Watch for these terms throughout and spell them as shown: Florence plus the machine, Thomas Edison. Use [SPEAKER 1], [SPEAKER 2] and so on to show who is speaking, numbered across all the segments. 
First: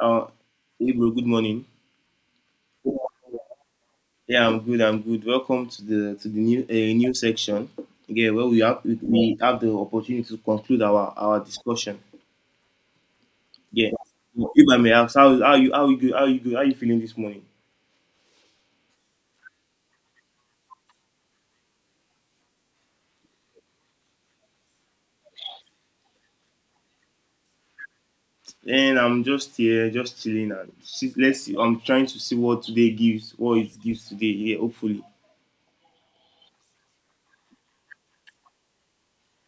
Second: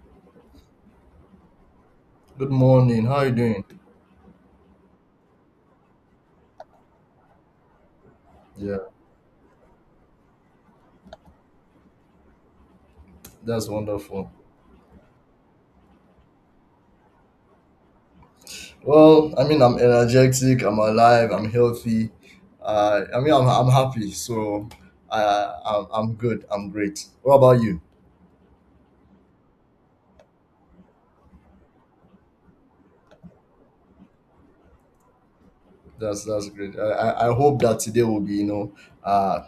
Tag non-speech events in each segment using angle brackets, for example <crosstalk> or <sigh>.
[SPEAKER 1] Uh, hey bro, good morning.
[SPEAKER 2] Good morning. How are you doing?
[SPEAKER 1] Yeah, I'm good. I'm good. Welcome to the new new section. Yeah, where we
[SPEAKER 2] Yeah,
[SPEAKER 1] have we, we have the opportunity to conclude our discussion.
[SPEAKER 2] that's
[SPEAKER 1] Yeah.
[SPEAKER 2] wonderful.
[SPEAKER 1] If I may ask, how you good how you good how you feeling this morning?
[SPEAKER 2] Well, I mean, I'm energetic. I'm alive. I'm healthy. I mean, I'm happy. So, I'm good. I'm great. What about you?
[SPEAKER 1] And I'm just here, just chilling and let's see. I'm trying to see what today gives, what it gives today. Yeah, hopefully,
[SPEAKER 2] That's great. I hope that today will be uh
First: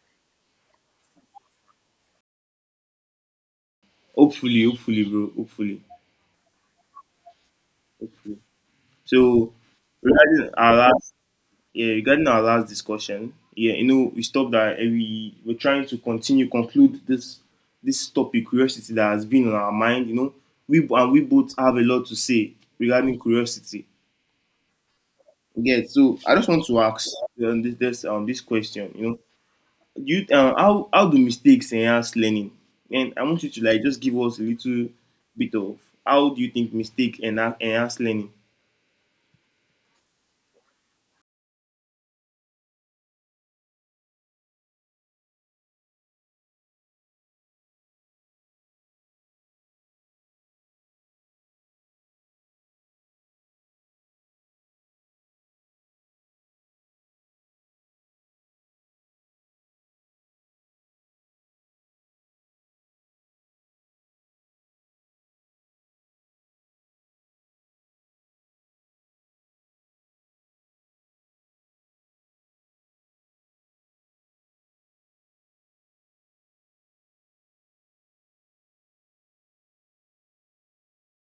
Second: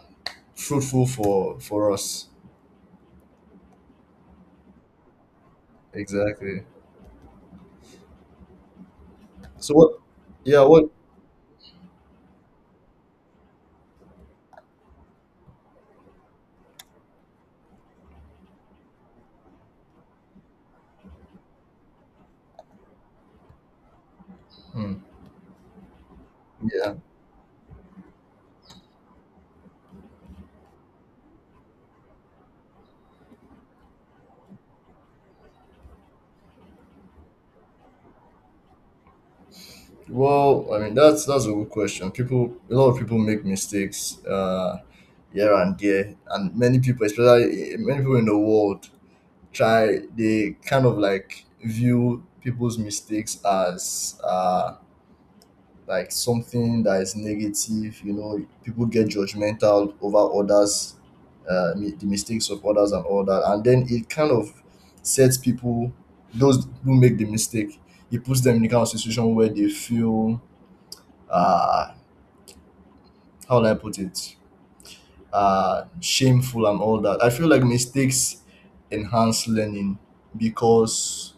[SPEAKER 2] fruitful for us.
[SPEAKER 1] hopefully, hopefully, bro, hopefully,
[SPEAKER 2] Exactly.
[SPEAKER 1] hopefully. So
[SPEAKER 2] So what?
[SPEAKER 1] regarding
[SPEAKER 2] Yeah.
[SPEAKER 1] our
[SPEAKER 2] What?
[SPEAKER 1] last. Yeah, regarding our last discussion, yeah, you know, we stopped that and we were trying to continue, conclude this topic, curiosity that has been on our mind, you know. We and we both have a lot to say regarding curiosity.
[SPEAKER 2] Hmm.
[SPEAKER 1] Yeah, so I just want to
[SPEAKER 2] Yeah.
[SPEAKER 1] ask this question, you know. Do you how do mistakes enhance learning? And I want you to like just give us a little bit of, how do you think mistake enhance learning?
[SPEAKER 2] Well, I mean that's a good question. People, a lot of people make mistakes, here and there, and many people, especially many people in the world, try. They kind of like view people's mistakes as like something that is negative. You know, people get judgmental over others, the mistakes of others and all that, and then it kind of sets people, those who make the mistake, it puts them in the kind of situation where they feel, uh how will I put it? Shameful and all that. I feel like mistakes enhance learning because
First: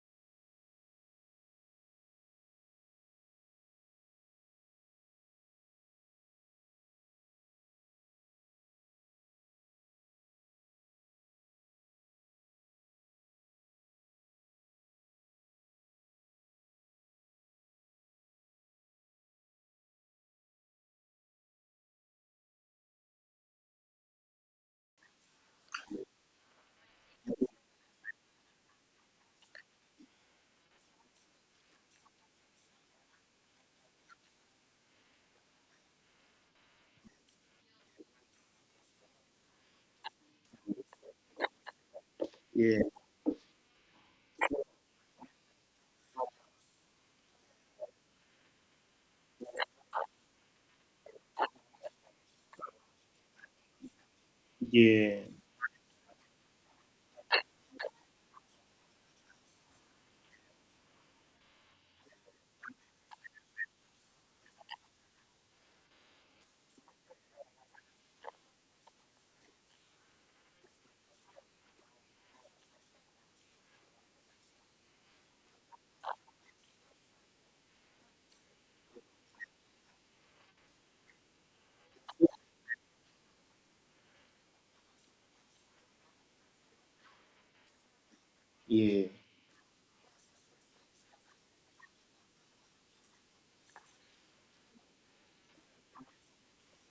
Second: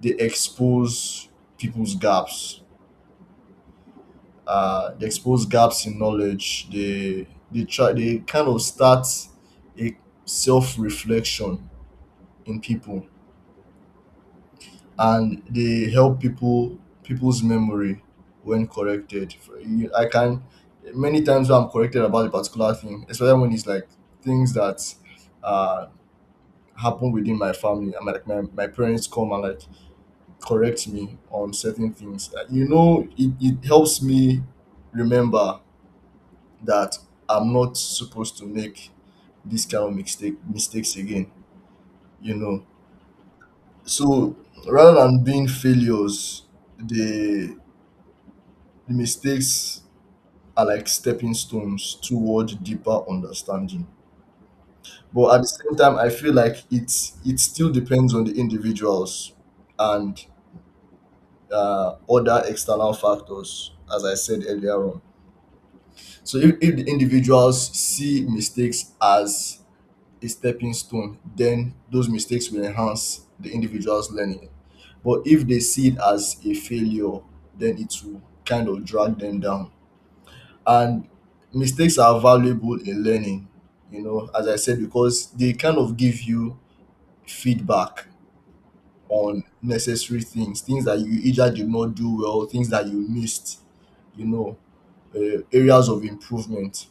[SPEAKER 2] they expose people's gaps. They expose gaps in knowledge. They kind of start a self reflection in people, and they help people's memory when corrected. I can many times when I'm corrected about a particular thing, especially when it's like things that uh happen within my family. I'm like my parents come and like correct me on certain things. You know, it helps me remember that I'm not supposed to make this kind of mistakes again. You know,
[SPEAKER 1] Yeah,
[SPEAKER 2] so rather than being failures, they the mistakes are like stepping stones toward deeper understanding.
[SPEAKER 1] yeah,
[SPEAKER 2] But at the same time, I feel like it still depends on the individuals and, other external factors, as I said earlier on. So if the individuals see mistakes as a stepping stone, then those mistakes will enhance the individual's learning. But if they see it as a failure, then it will kind of drag them down. And mistakes are valuable in learning, you know, as I said, because they kind of give you feedback
[SPEAKER 1] yeah,
[SPEAKER 2] on necessary things, things that you either did not do well, things that you missed, you know, areas of improvement.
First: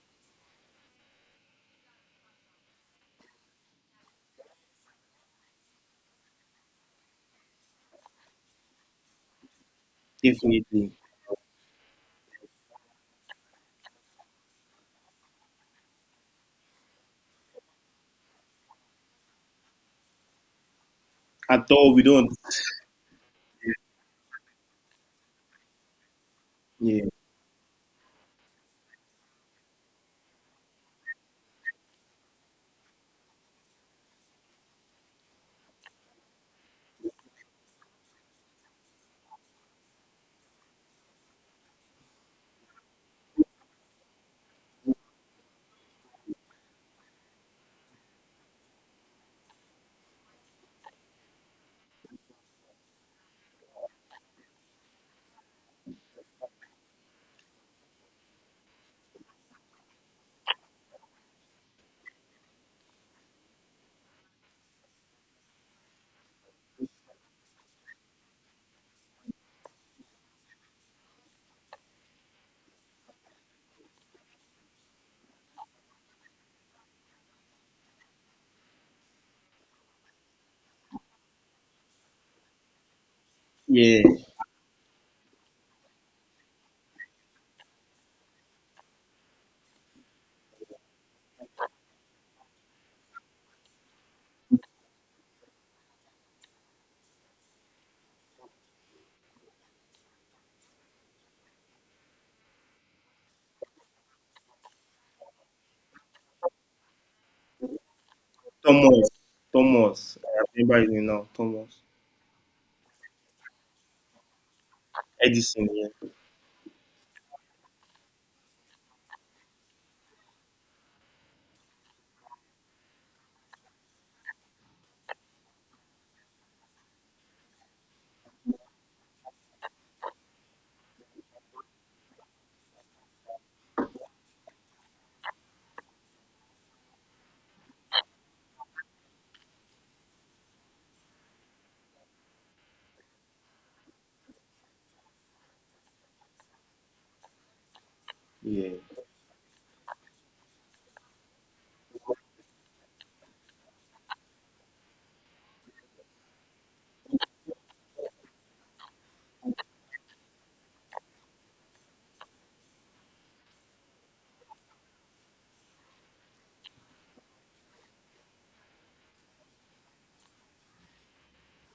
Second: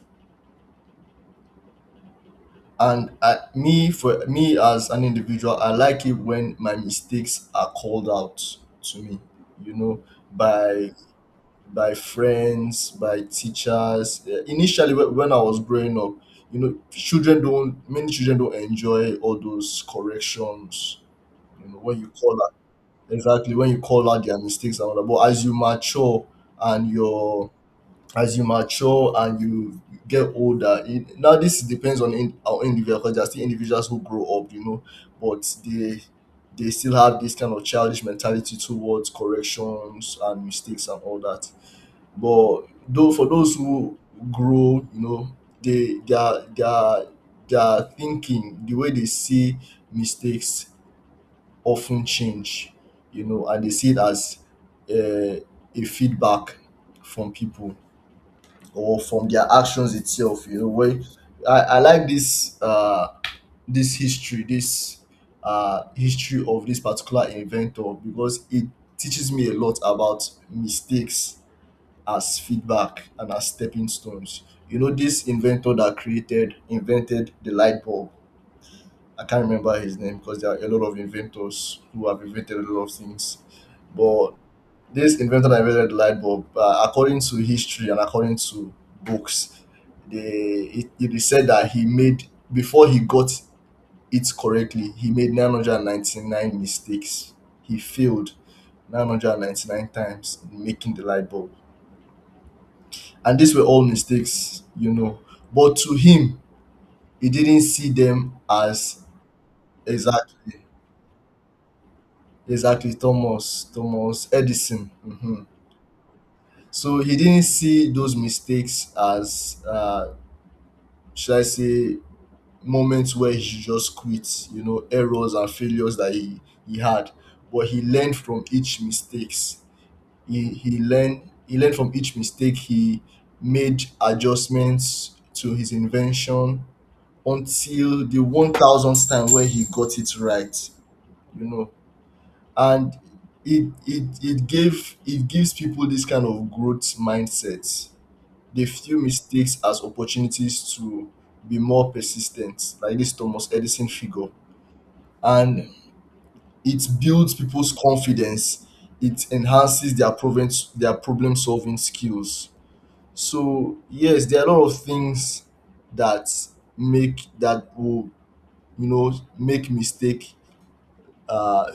[SPEAKER 2] And I, me for me as an individual, I like it when my mistakes are called out to me, you know, by
[SPEAKER 1] definitely.
[SPEAKER 2] friends, by teachers. Initially, when I was growing up, you know, children don't, many children don't enjoy all those corrections.
[SPEAKER 1] At
[SPEAKER 2] You know,
[SPEAKER 1] all,
[SPEAKER 2] when
[SPEAKER 1] we
[SPEAKER 2] you
[SPEAKER 1] don't.
[SPEAKER 2] call out, exactly, when you call out their mistakes and all that. But and
[SPEAKER 1] Yeah.
[SPEAKER 2] you're, as you mature and you get older, it, now this depends on, our individual, because there are still individuals who grow up, you know, but they still have this kind of childish mentality towards corrections and mistakes and all that. But though for those who grow, you know, they their thinking, the way they see mistakes often change, you know, and they see it as, uh, a feedback from people or from their actions itself. You know, when I like this history of this particular inventor because it teaches me a lot about mistakes as feedback and as stepping stones. You know, this inventor that invented the light bulb. I can't remember his name because there are a lot of inventors who have invented a lot of things.
[SPEAKER 1] Yeah,
[SPEAKER 2] But this inventor that invented the light bulb, according to history and according to books, they it is said that he made before he got it correctly, he made 999 mistakes. He failed 999 times in making the light bulb. And these were all mistakes, you know. But to him, he didn't see them as.
[SPEAKER 1] Thomas, Thomas. I
[SPEAKER 2] Exactly,
[SPEAKER 1] remember his name now, Thomas
[SPEAKER 2] exactly. Thomas Edison. Hmm.
[SPEAKER 1] Edison. Yeah,
[SPEAKER 2] So he didn't see those mistakes as, should I say, moments where he should just quit, you know, errors and failures that he had. But he learned from each mistakes. He learned from each mistake. He made adjustments to his invention until the 1,000th time when he got it right, you know. And it gives people this kind of growth mindset. They
[SPEAKER 1] yeah.
[SPEAKER 2] view mistakes as opportunities to be more persistent, like this Thomas Edison figure. And it builds people's confidence. It enhances their problem solving skills. So yes, there are a lot of things that make that will, you know, make mistake, uh,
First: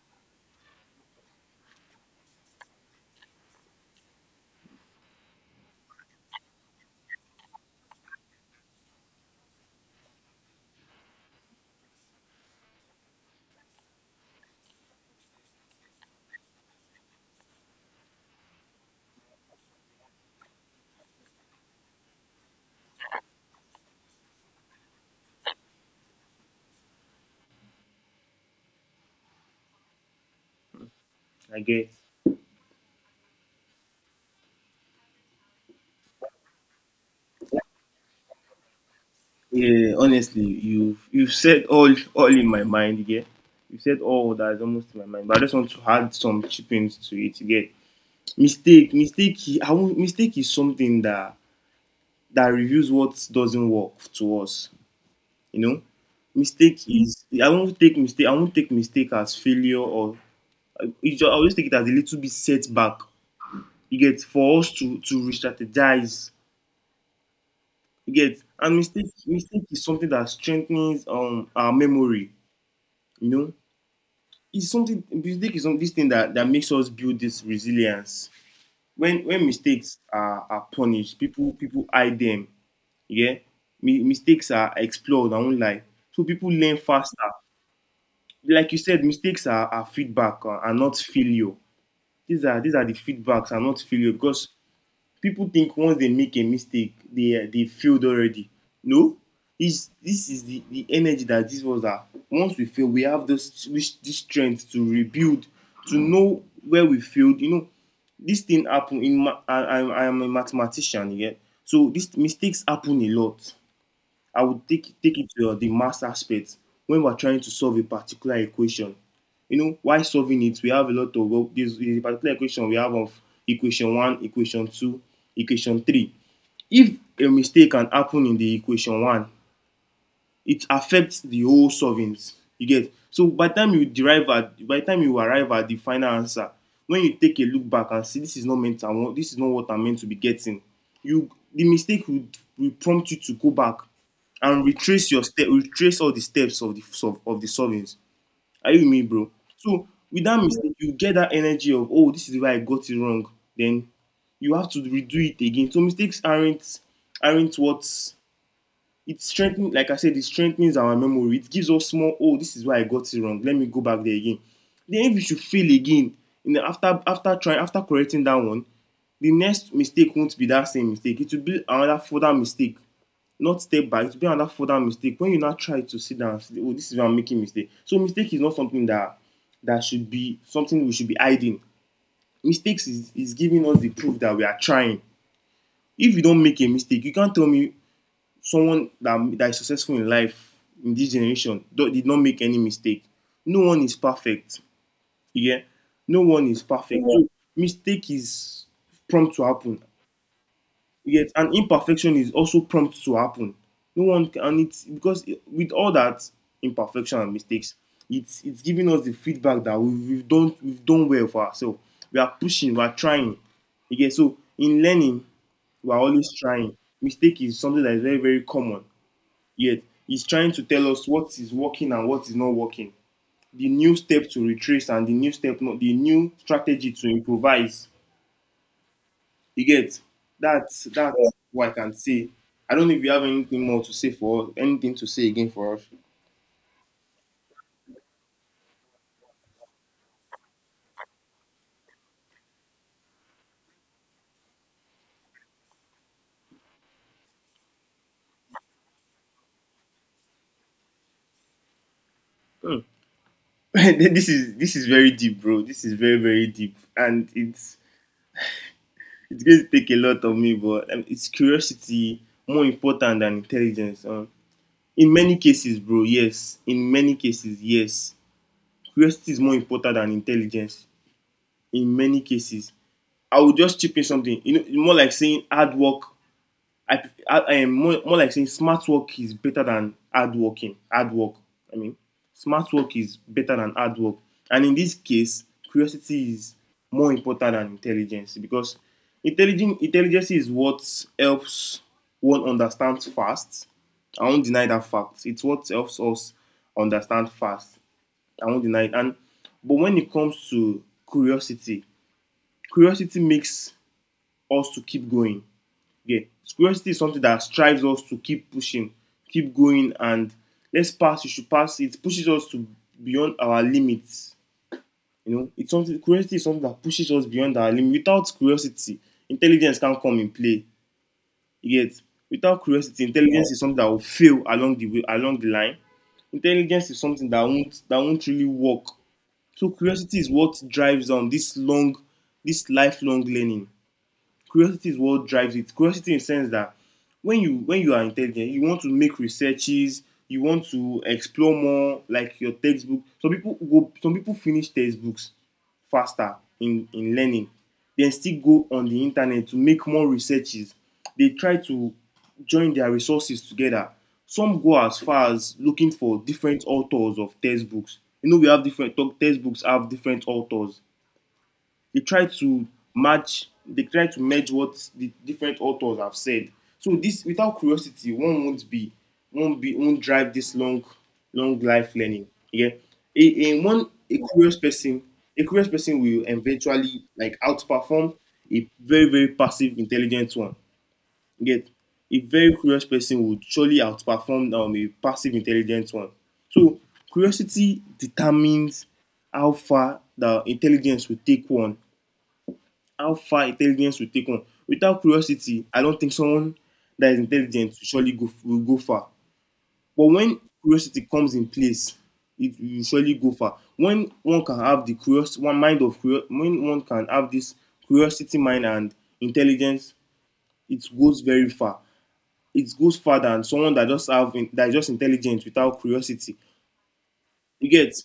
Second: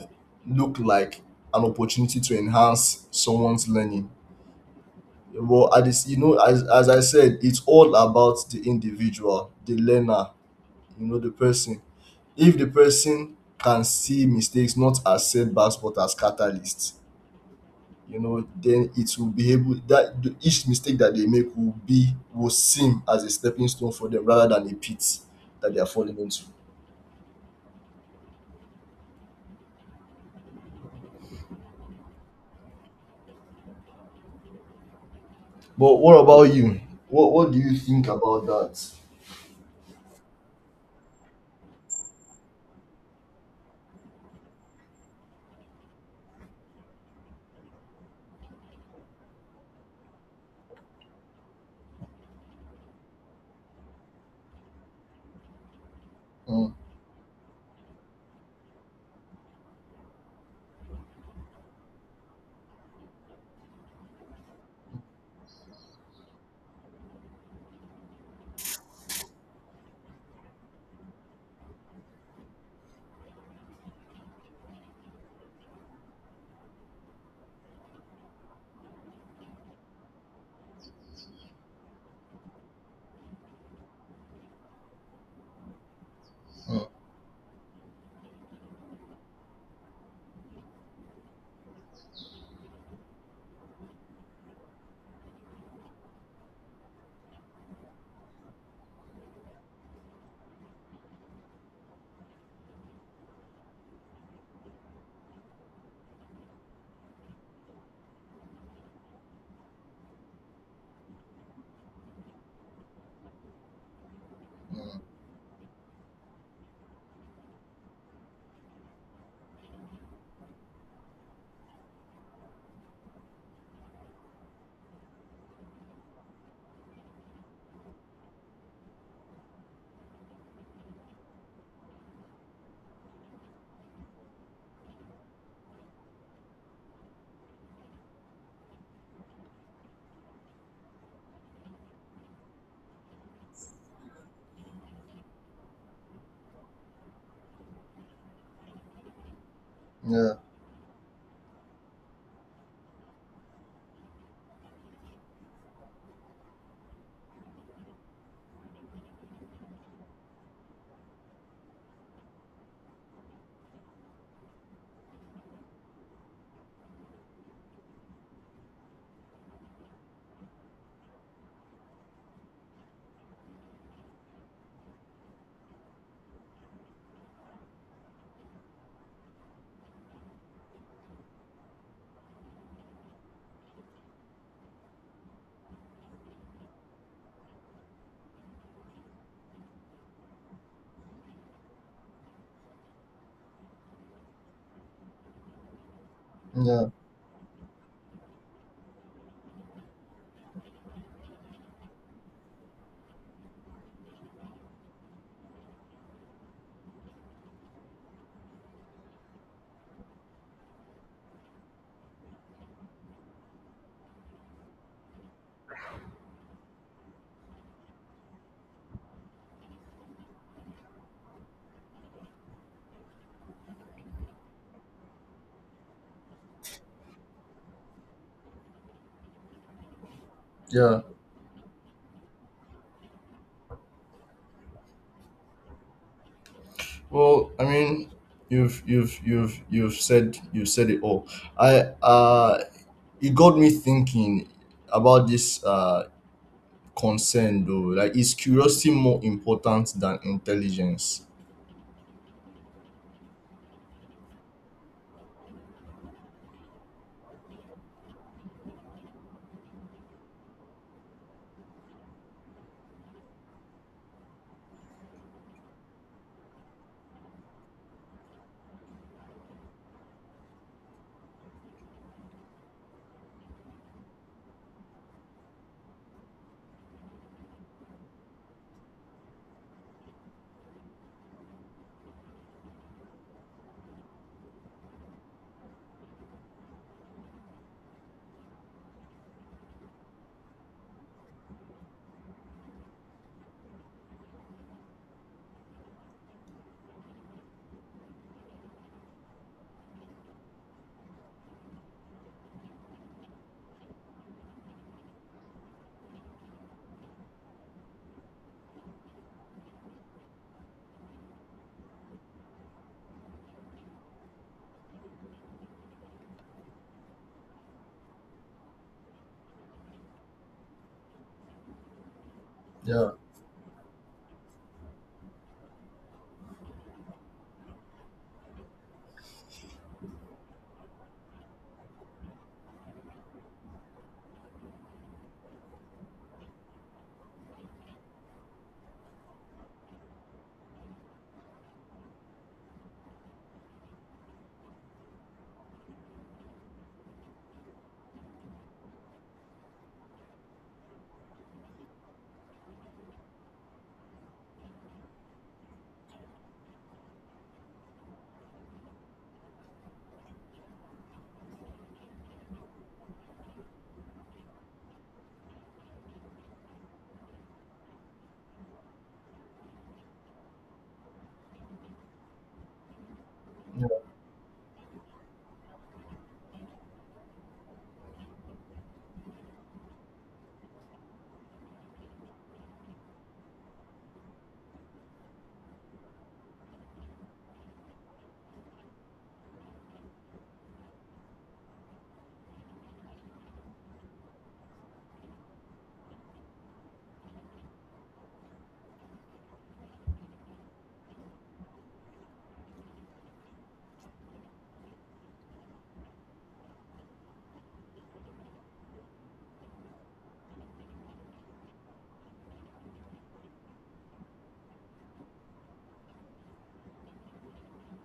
[SPEAKER 2] look like an opportunity to enhance someone's learning. Well, at this, you know, as I said, it's all about the individual, the learner, you know, the person. If the person can see mistakes not as setbacks but as catalysts, you know, then it will be able that each mistake that they make will seem as a stepping stone for them rather than a pit that they are falling into.
[SPEAKER 1] I get.
[SPEAKER 2] But what about you? What do you think about that?
[SPEAKER 1] Yeah, honestly, you've said all in my mind. Yeah, you said all that is almost in my mind. But I just want to add some chippings to it. You get mistake, mistake. I won't, mistake is something that reveals what doesn't work to us. You know,
[SPEAKER 2] Mm,
[SPEAKER 1] mistake is. I won't take mistake. I won't take mistake as failure or. I, I'll just take it as a little bit setback, you get, for us to re-strategize, you get. And mistake is something that strengthens our memory, you know. It's something, mistake is some this thing that makes us build this resilience. When mistakes are punished, people hide them. Yeah. Mi- mistakes are explored, I won't lie, so people learn
[SPEAKER 2] mm,
[SPEAKER 1] faster. Like you said, mistakes are feedback, are not failure. These are the feedbacks, are not failure, because people think once they make a mistake they failed already. No. It's, this is the energy that this was that once we fail we have this strength to rebuild, to know where we failed, you know. This thing happen in ma-, I am a mathematician, yeah. So these mistakes happen a lot. I would take it to the math aspect when we're trying to solve a particular equation. You know, while solving it, we have a lot of, well, this is a particular equation we have of equation one, equation two, equation three. If a mistake can happen in the equation one, it affects the whole solvings, you get. So by the time you arrive at the final answer, when you take a look back and see this is not meant, I want this is not what I'm meant to be getting, you the mistake will prompt you to go back and retrace all the steps of of the solvings. Are you with me, bro? So with
[SPEAKER 2] yeah.
[SPEAKER 1] that mistake, you get that energy of, oh, this is where I got it wrong. Then you have to redo it again. So mistakes aren't what. It strengthens, like I said, it strengthens our memory, it gives us more, oh, this is why I got it wrong, let me go back there again. Then if you should fail again in the after trying, after correcting that one, the next mistake won't be that same mistake. It will be another further mistake, not step back. It will be another further mistake when you now try to sit down and say, oh, this is where I'm making mistake. So mistake is not something that should be something we should be hiding. Mistakes is giving us the proof that we are trying. If you don't make a mistake, you can't tell me someone that is successful in life in this generation did not make any mistake. No one is perfect. Yeah, no one is
[SPEAKER 2] Yeah,
[SPEAKER 1] perfect. So mistake is prompt to happen. Yet, and imperfection is also prompt to happen. No one can, and it's because it-, with all that imperfection and mistakes, it's giving us the feedback that we've done well for ourselves. We are pushing, we are trying. Okay, so in learning, we are always trying. Mistake is something that is very very common yet. He's trying to tell us what is working and what is not working. The new step to retrace and the new step, not the new strategy to improvise. You get, that's
[SPEAKER 2] yeah.
[SPEAKER 1] what I can say. I don't know if you have anything more to say for us, anything to say again for us.
[SPEAKER 2] Well, I mean, you've said it all. I uh, it got me thinking about this concern though. Like, is curiosity more important than intelligence?
[SPEAKER 1] Hmm. <laughs> This is very deep, bro. This is very very deep, and it's going to take a lot of me, but it's curiosity more important than intelligence. In many cases, bro, yes. In many cases, yes, curiosity is more important than intelligence in many cases. I would just chip in something. You know, more like saying hard work. I, I am more like saying smart work is better than hard working. Hard work. I mean, smart work is better than hard work. And in this case, curiosity is more important than intelligence because intelligence is what helps one understand fast. I won't deny that fact. It's what helps us understand fast. I won't deny it. And but when it comes to curiosity, curiosity makes us to keep going. Yeah. Curiosity is something that strives us to keep pushing, keep going, and let's pass, you should pass. It pushes us to beyond our limits. You know, it's something, curiosity is something that pushes us beyond our limit. Without curiosity, intelligence can't come in play. You get, without curiosity,
[SPEAKER 2] Yeah,
[SPEAKER 1] intelligence, yeah, is something that will fail along the way, along the line. Intelligence is something that won't really work. So curiosity is what drives on this long, this lifelong learning. Curiosity is what drives it, curiosity in the sense that when you are intelligent, you want to make researches, you want to explore more like your textbook. Some people go, some people finish textbooks faster in learning, then still go on the internet to make more researches. They try to join their resources together. Some go as far as looking for different authors of textbooks. You know, we have different textbooks have different authors. They try to match they try to merge what the different authors have said. So this, without curiosity, one won't drive this long life learning. Yeah.
[SPEAKER 2] yeah,
[SPEAKER 1] A curious person, a curious person will eventually like outperform a very very passive intelligent one. You get, a very curious person would surely outperform a passive intelligent one. So curiosity determines how far the intelligence will take one, how far intelligence will take on. Without curiosity, I don't think someone that is intelligent will surely go, will go far. But when curiosity comes in place, it will surely go far. When one can have the curious one mind of curio-, when one can have this curiosity mind and intelligence, it goes very far. It goes far than someone that that is just intelligent without curiosity. You get,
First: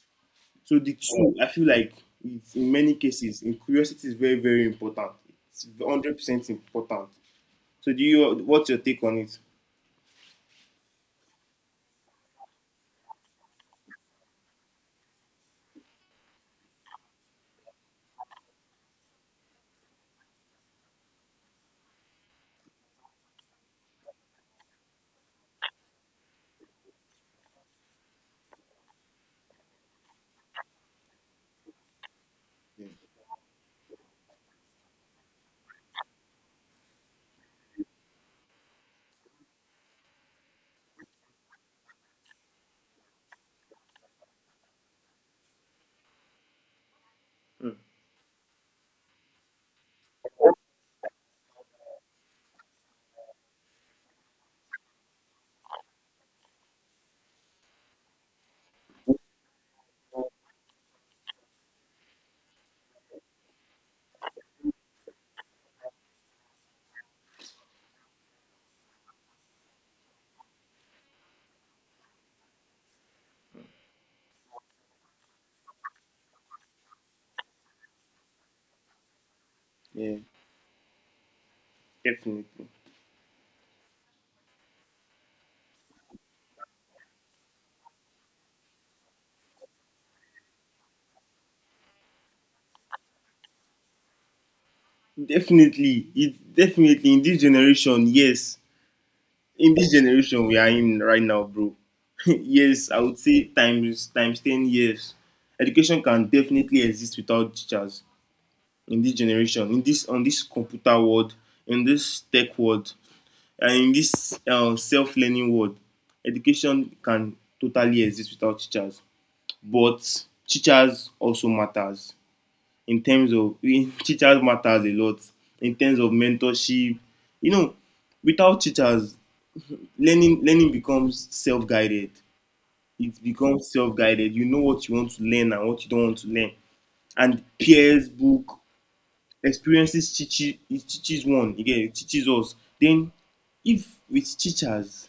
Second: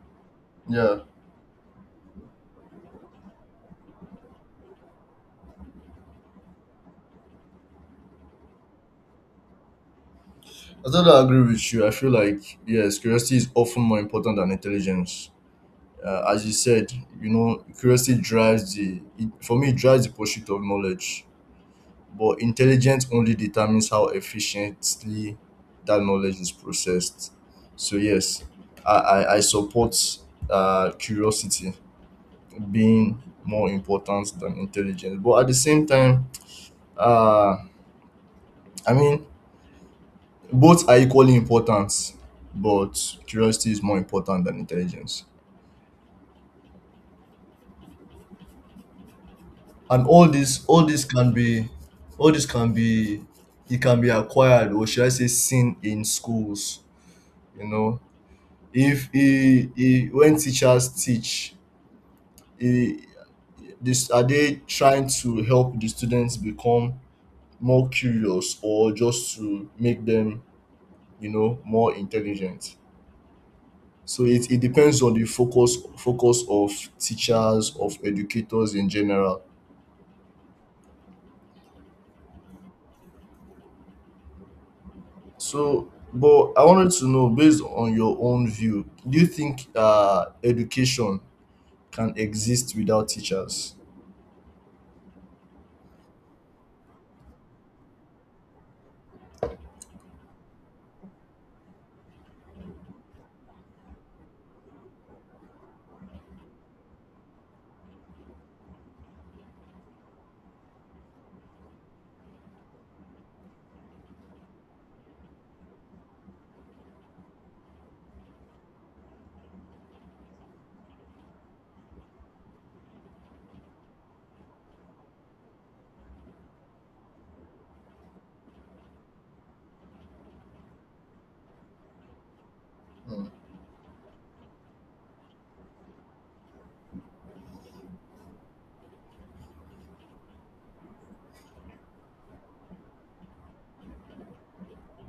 [SPEAKER 1] so the
[SPEAKER 2] yeah.
[SPEAKER 1] two. I feel like it's, in many cases, in, curiosity is very very important. It's 100% important. So do you? What's your take on it?
[SPEAKER 2] I totally agree with you. I feel like yes, curiosity is often more important than intelligence. As you said, you know, curiosity drives for me it drives the pursuit of knowledge. But intelligence only determines how efficiently that knowledge is processed. So yes, I support, curiosity being more important than intelligence. But at the same time, uh, I mean both are equally important, but curiosity is more important than intelligence.
[SPEAKER 1] Mm.
[SPEAKER 2] And all this can be, it can be acquired, or should I say seen in schools, you know, if he he when teachers teach, he this are they trying to help the students become more curious or just to make them, you know, more intelligent, so it depends on the focus of teachers, of educators in general.
[SPEAKER 1] Yeah, definitely,
[SPEAKER 2] So but I wanted to know, based on your own view, do you think education can exist without teachers?
[SPEAKER 1] definitely. It definitely in this generation. Yes, in this generation we are in right now, bro. <laughs> Yes, I would say times 10 years. Education can definitely exist without teachers in this generation, in this on this computer world, in this tech world, and in this self-learning world. Education can totally exist without teachers, but teachers also matters in terms of <laughs> teachers matters a lot in terms of mentorship you know Without teachers, learning becomes self-guided. It
[SPEAKER 2] Hmm.
[SPEAKER 1] becomes self-guided. You know what you want to learn and what you don't want to learn. And peers, book experiences teaches. It teaches one. Again, it teaches us. Then if with teachers,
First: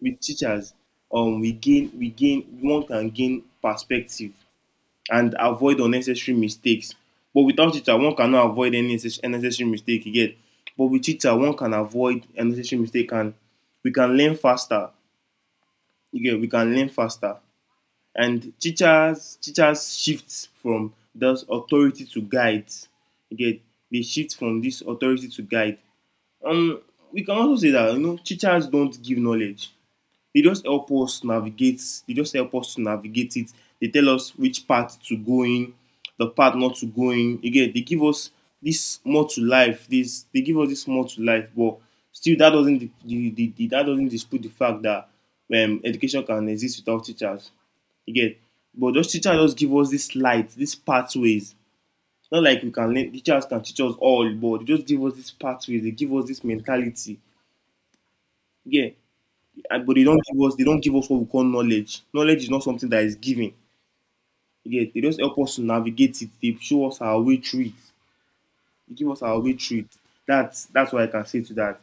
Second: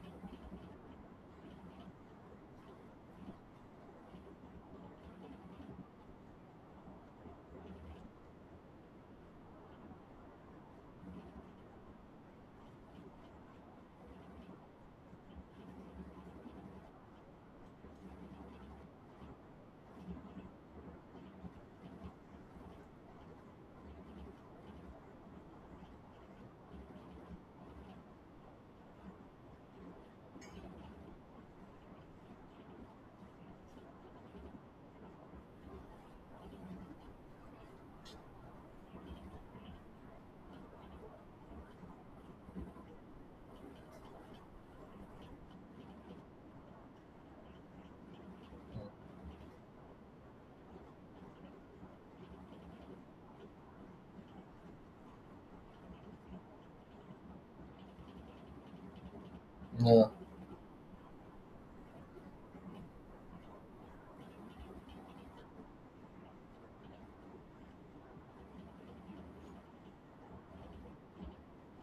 [SPEAKER 1] with teachers we gain one can gain perspective and avoid unnecessary mistakes. But without teacher, one cannot avoid any unnecessary mistake. Again, but with teacher one can avoid unnecessary mistake, and we can learn faster. Again, we can learn faster. And teachers shift from those authority to guide. Again, they shift from this authority to guide. um we can also say that you know teachers don't give knowledge. They just help us navigate. They just help us to navigate it. They tell us which path to go in, the path not to go in. Again, they give us this more to life. This They give us this more to life. But still that doesn't, the that doesn't dispute the fact that education can exist without teachers. Again, but those teachers just give us this light, these pathways. Not like we can learn. Teachers can teach us all, but they just give us this pathways. They give us this mentality. Yeah, and but
[SPEAKER 2] Yeah,
[SPEAKER 1] they don't give us what we call knowledge. Knowledge is not something that is given. You They just help us to navigate it. They show us our way through it. They give us our way through it. That's what I can say to that.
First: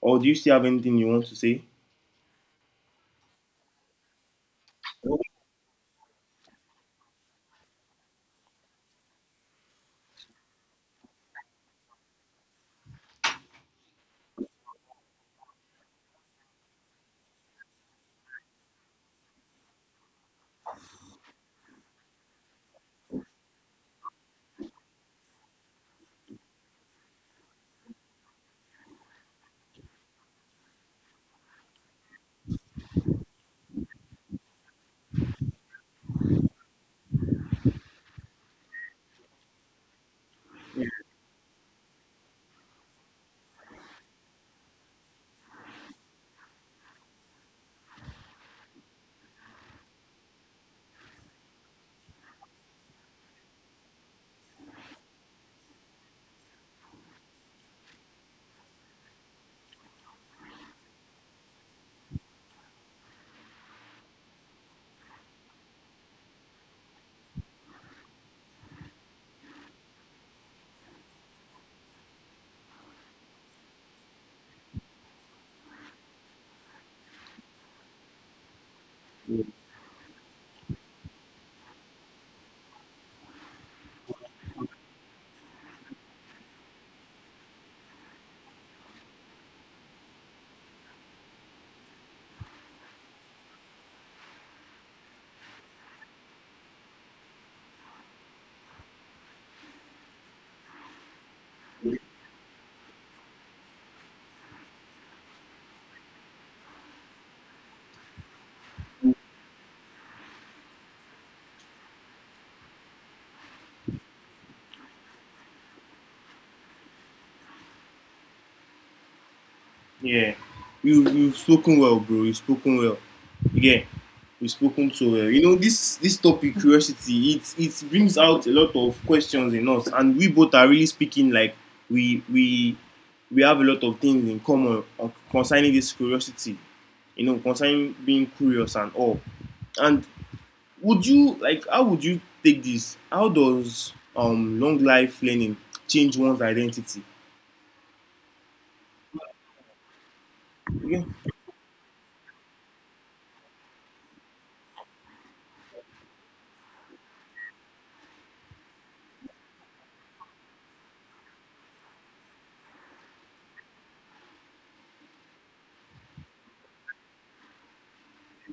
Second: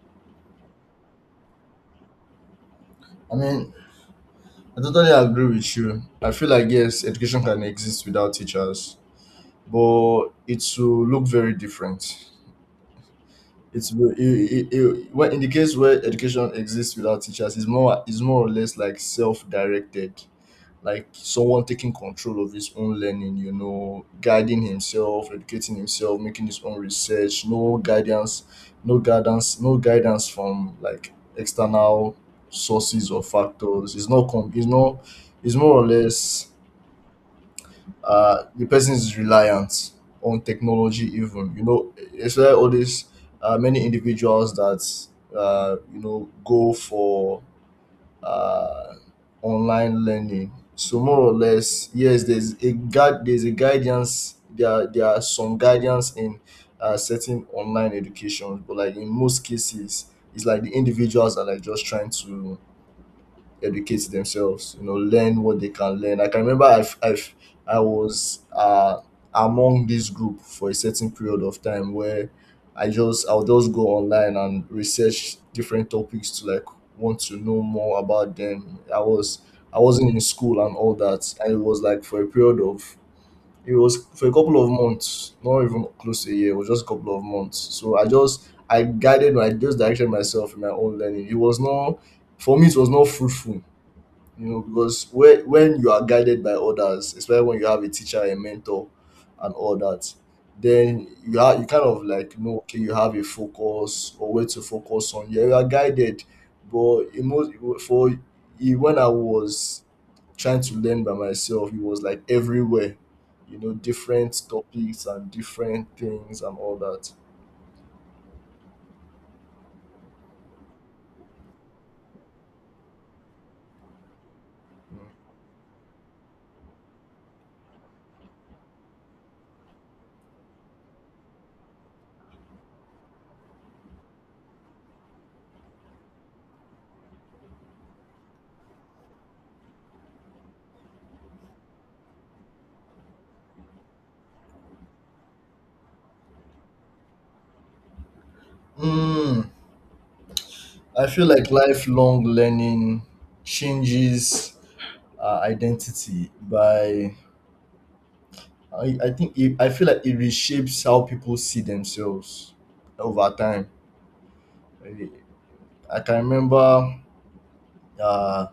[SPEAKER 1] Or do you still have anything you want to say?
[SPEAKER 2] I mean, I totally agree with you. I feel like yes, education can exist without teachers, but it will look very different. It's it, it, it, when- In the case where education exists without teachers, is more or less like self-directed, like someone taking control of his own learning. You know, guiding himself, educating himself, making his own research. No guidance from like external sources or factors. It's not com- It's not. It's more or less, the person is reliant on technology, even, you know, it's where all these, many individuals that, you know, go for uh, online learning, so more or less, yes, there's a guidance, there are some guidance in, certain online education, but like in most cases, it's like the individuals are like just trying to educate themselves, you know, learn what they can learn. I can remember, I was among this group for a certain period of time where I'll just go online and research different topics to, like, want to know more about them. I wasn't in school and all that, and it was like for a period of it was for a couple of months, not even close to a year, it was just a couple of months. So I just I guided my just directed myself in my own learning. It was not For me, it was not fruitful. You know, because when you are guided by others, especially when you have a teacher, a mentor, and all that, then you kind of like know, okay, you have a focus, or where to focus on, yeah, you are guided. But in most for in- when I was trying to learn by myself, it was like everywhere, you know, different topics and different things and all that.
[SPEAKER 1] Yeah, you've spoken well, bro. You've spoken well. Again, you've spoken so
[SPEAKER 2] Mm.
[SPEAKER 1] well. You know this topic, curiosity. It brings out a lot of questions in us, and we both are really speaking like we we we have a lot of things in common concerning this curiosity. You know, concerning being curious and all. And would you like? How would you take this? How does long life learning change one's identity?
[SPEAKER 2] Mm.
[SPEAKER 1] Yeah.
[SPEAKER 2] I feel like lifelong learning changes identity by. I think I feel like it reshapes how people see themselves over time. I I can remember, uh,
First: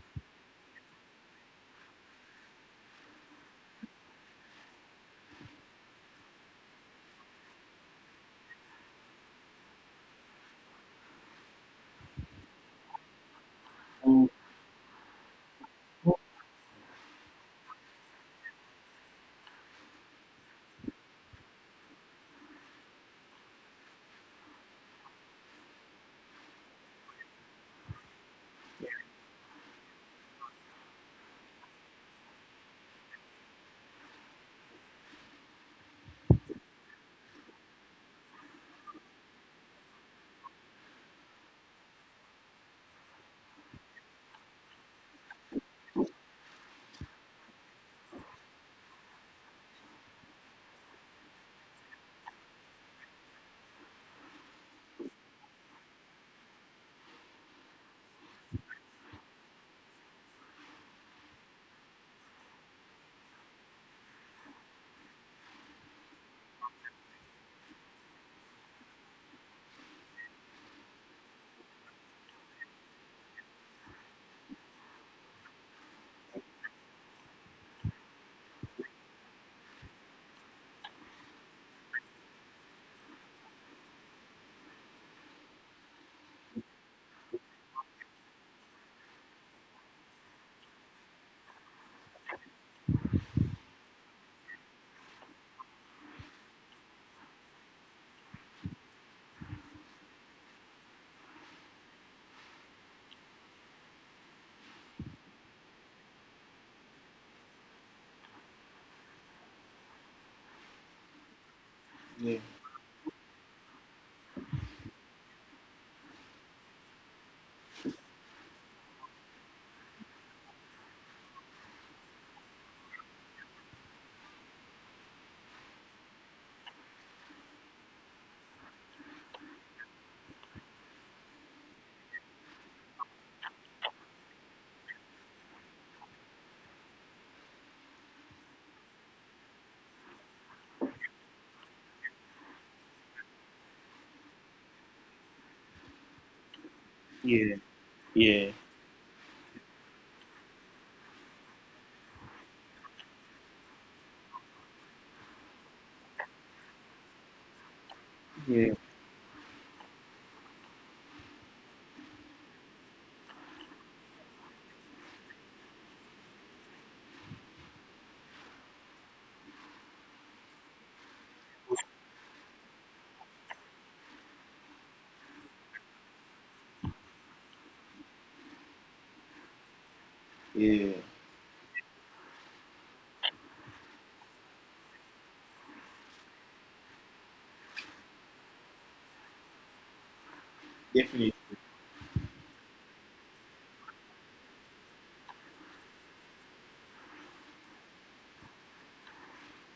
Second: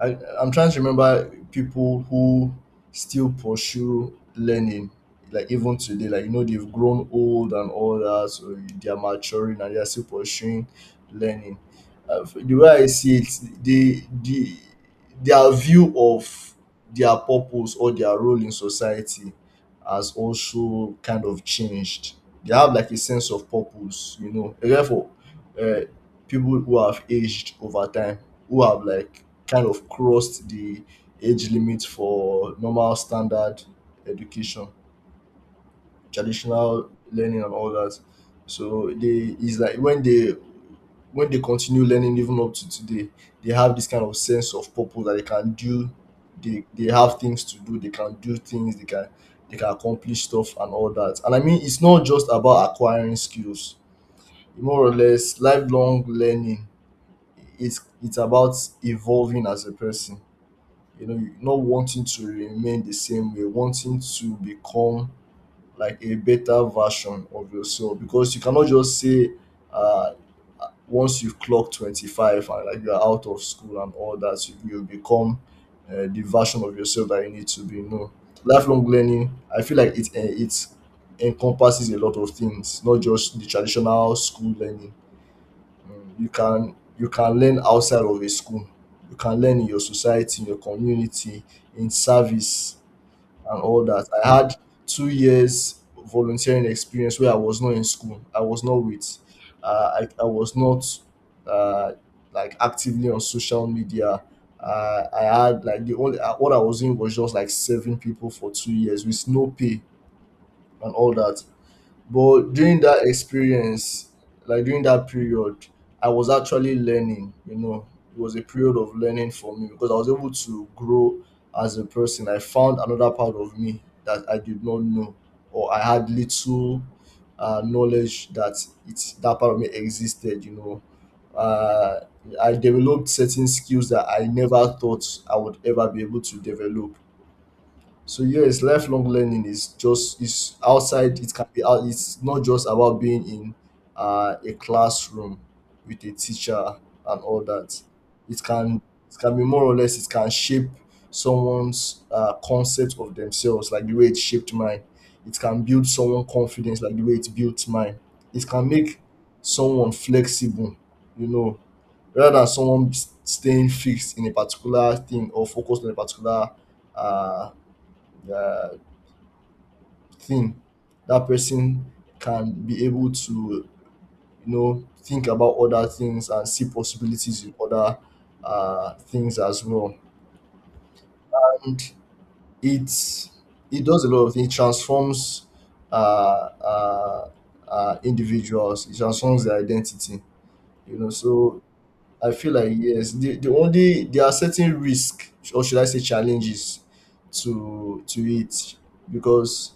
[SPEAKER 2] I'm trying to remember people who still pursue learning, like even today, like you know, they've grown old and all that, so they are maturing and they are still pursuing learning. The way I see it, the
[SPEAKER 1] Oh,
[SPEAKER 2] the their view of their purpose or their role in society has also kind of changed. They have like a sense of purpose, you know. Therefore, uh, people who have aged over time, who have like kind of crossed the age limit for normal standard education, traditional learning, and all that. So they it's like when they continue learning even up to today, they have this kind of sense of purpose that they have things to do, they can do things, they can accomplish stuff and all that. And I mean it's not just about acquiring skills. More or less lifelong learning it's about evolving as a person, you know, you not wanting to remain the same way, wanting to become like a better version of yourself, because you cannot just say uh once you've clocked 25 and like you're out of school and all that, you become the version of yourself that you need to be. No, lifelong learning, I feel like it encompasses a lot of things, not just the traditional school learning. You can learn outside of a school, you can learn in your society, in your community, in service and all that. I had 2 years volunteering experience where I was not in school, I was not with I was not uh, like actively on social media. I had like the only what I was in was just like serving people for 2 years with no pay and all that.
[SPEAKER 1] yeah.
[SPEAKER 2] But during that experience, like during that period, I was actually learning, you know. It was a period of learning for me because I was able to grow as a person. I found another part of me that I did not know, or I had little knowledge that it's that part of me existed, you know. Uh, I developed certain skills that I never thought I would ever be able to develop. So yes, lifelong learning is just is outside. It can be out. It's not just about being in a classroom with a teacher and all
[SPEAKER 1] Yeah,
[SPEAKER 2] that. It
[SPEAKER 1] yeah.
[SPEAKER 2] can it can be more or less. It can shape someone's concept of themselves, like the way it shaped mine. It can build someone confidence, like the way it built mine. It can
[SPEAKER 1] Yeah,
[SPEAKER 2] make someone flexible, you know, rather than someone staying fixed in a particular thing or focused on a particular uh uh, thing. That person can be able to, you know, think about other things and see possibilities in other things as well.
[SPEAKER 1] yeah,
[SPEAKER 2] And it it does a lot of things. It transforms uh, uh, individuals, it transforms their identity, you know.
[SPEAKER 1] definitely.
[SPEAKER 2] So I feel like, yes, there are certain risks, or should I say challenges, to it, because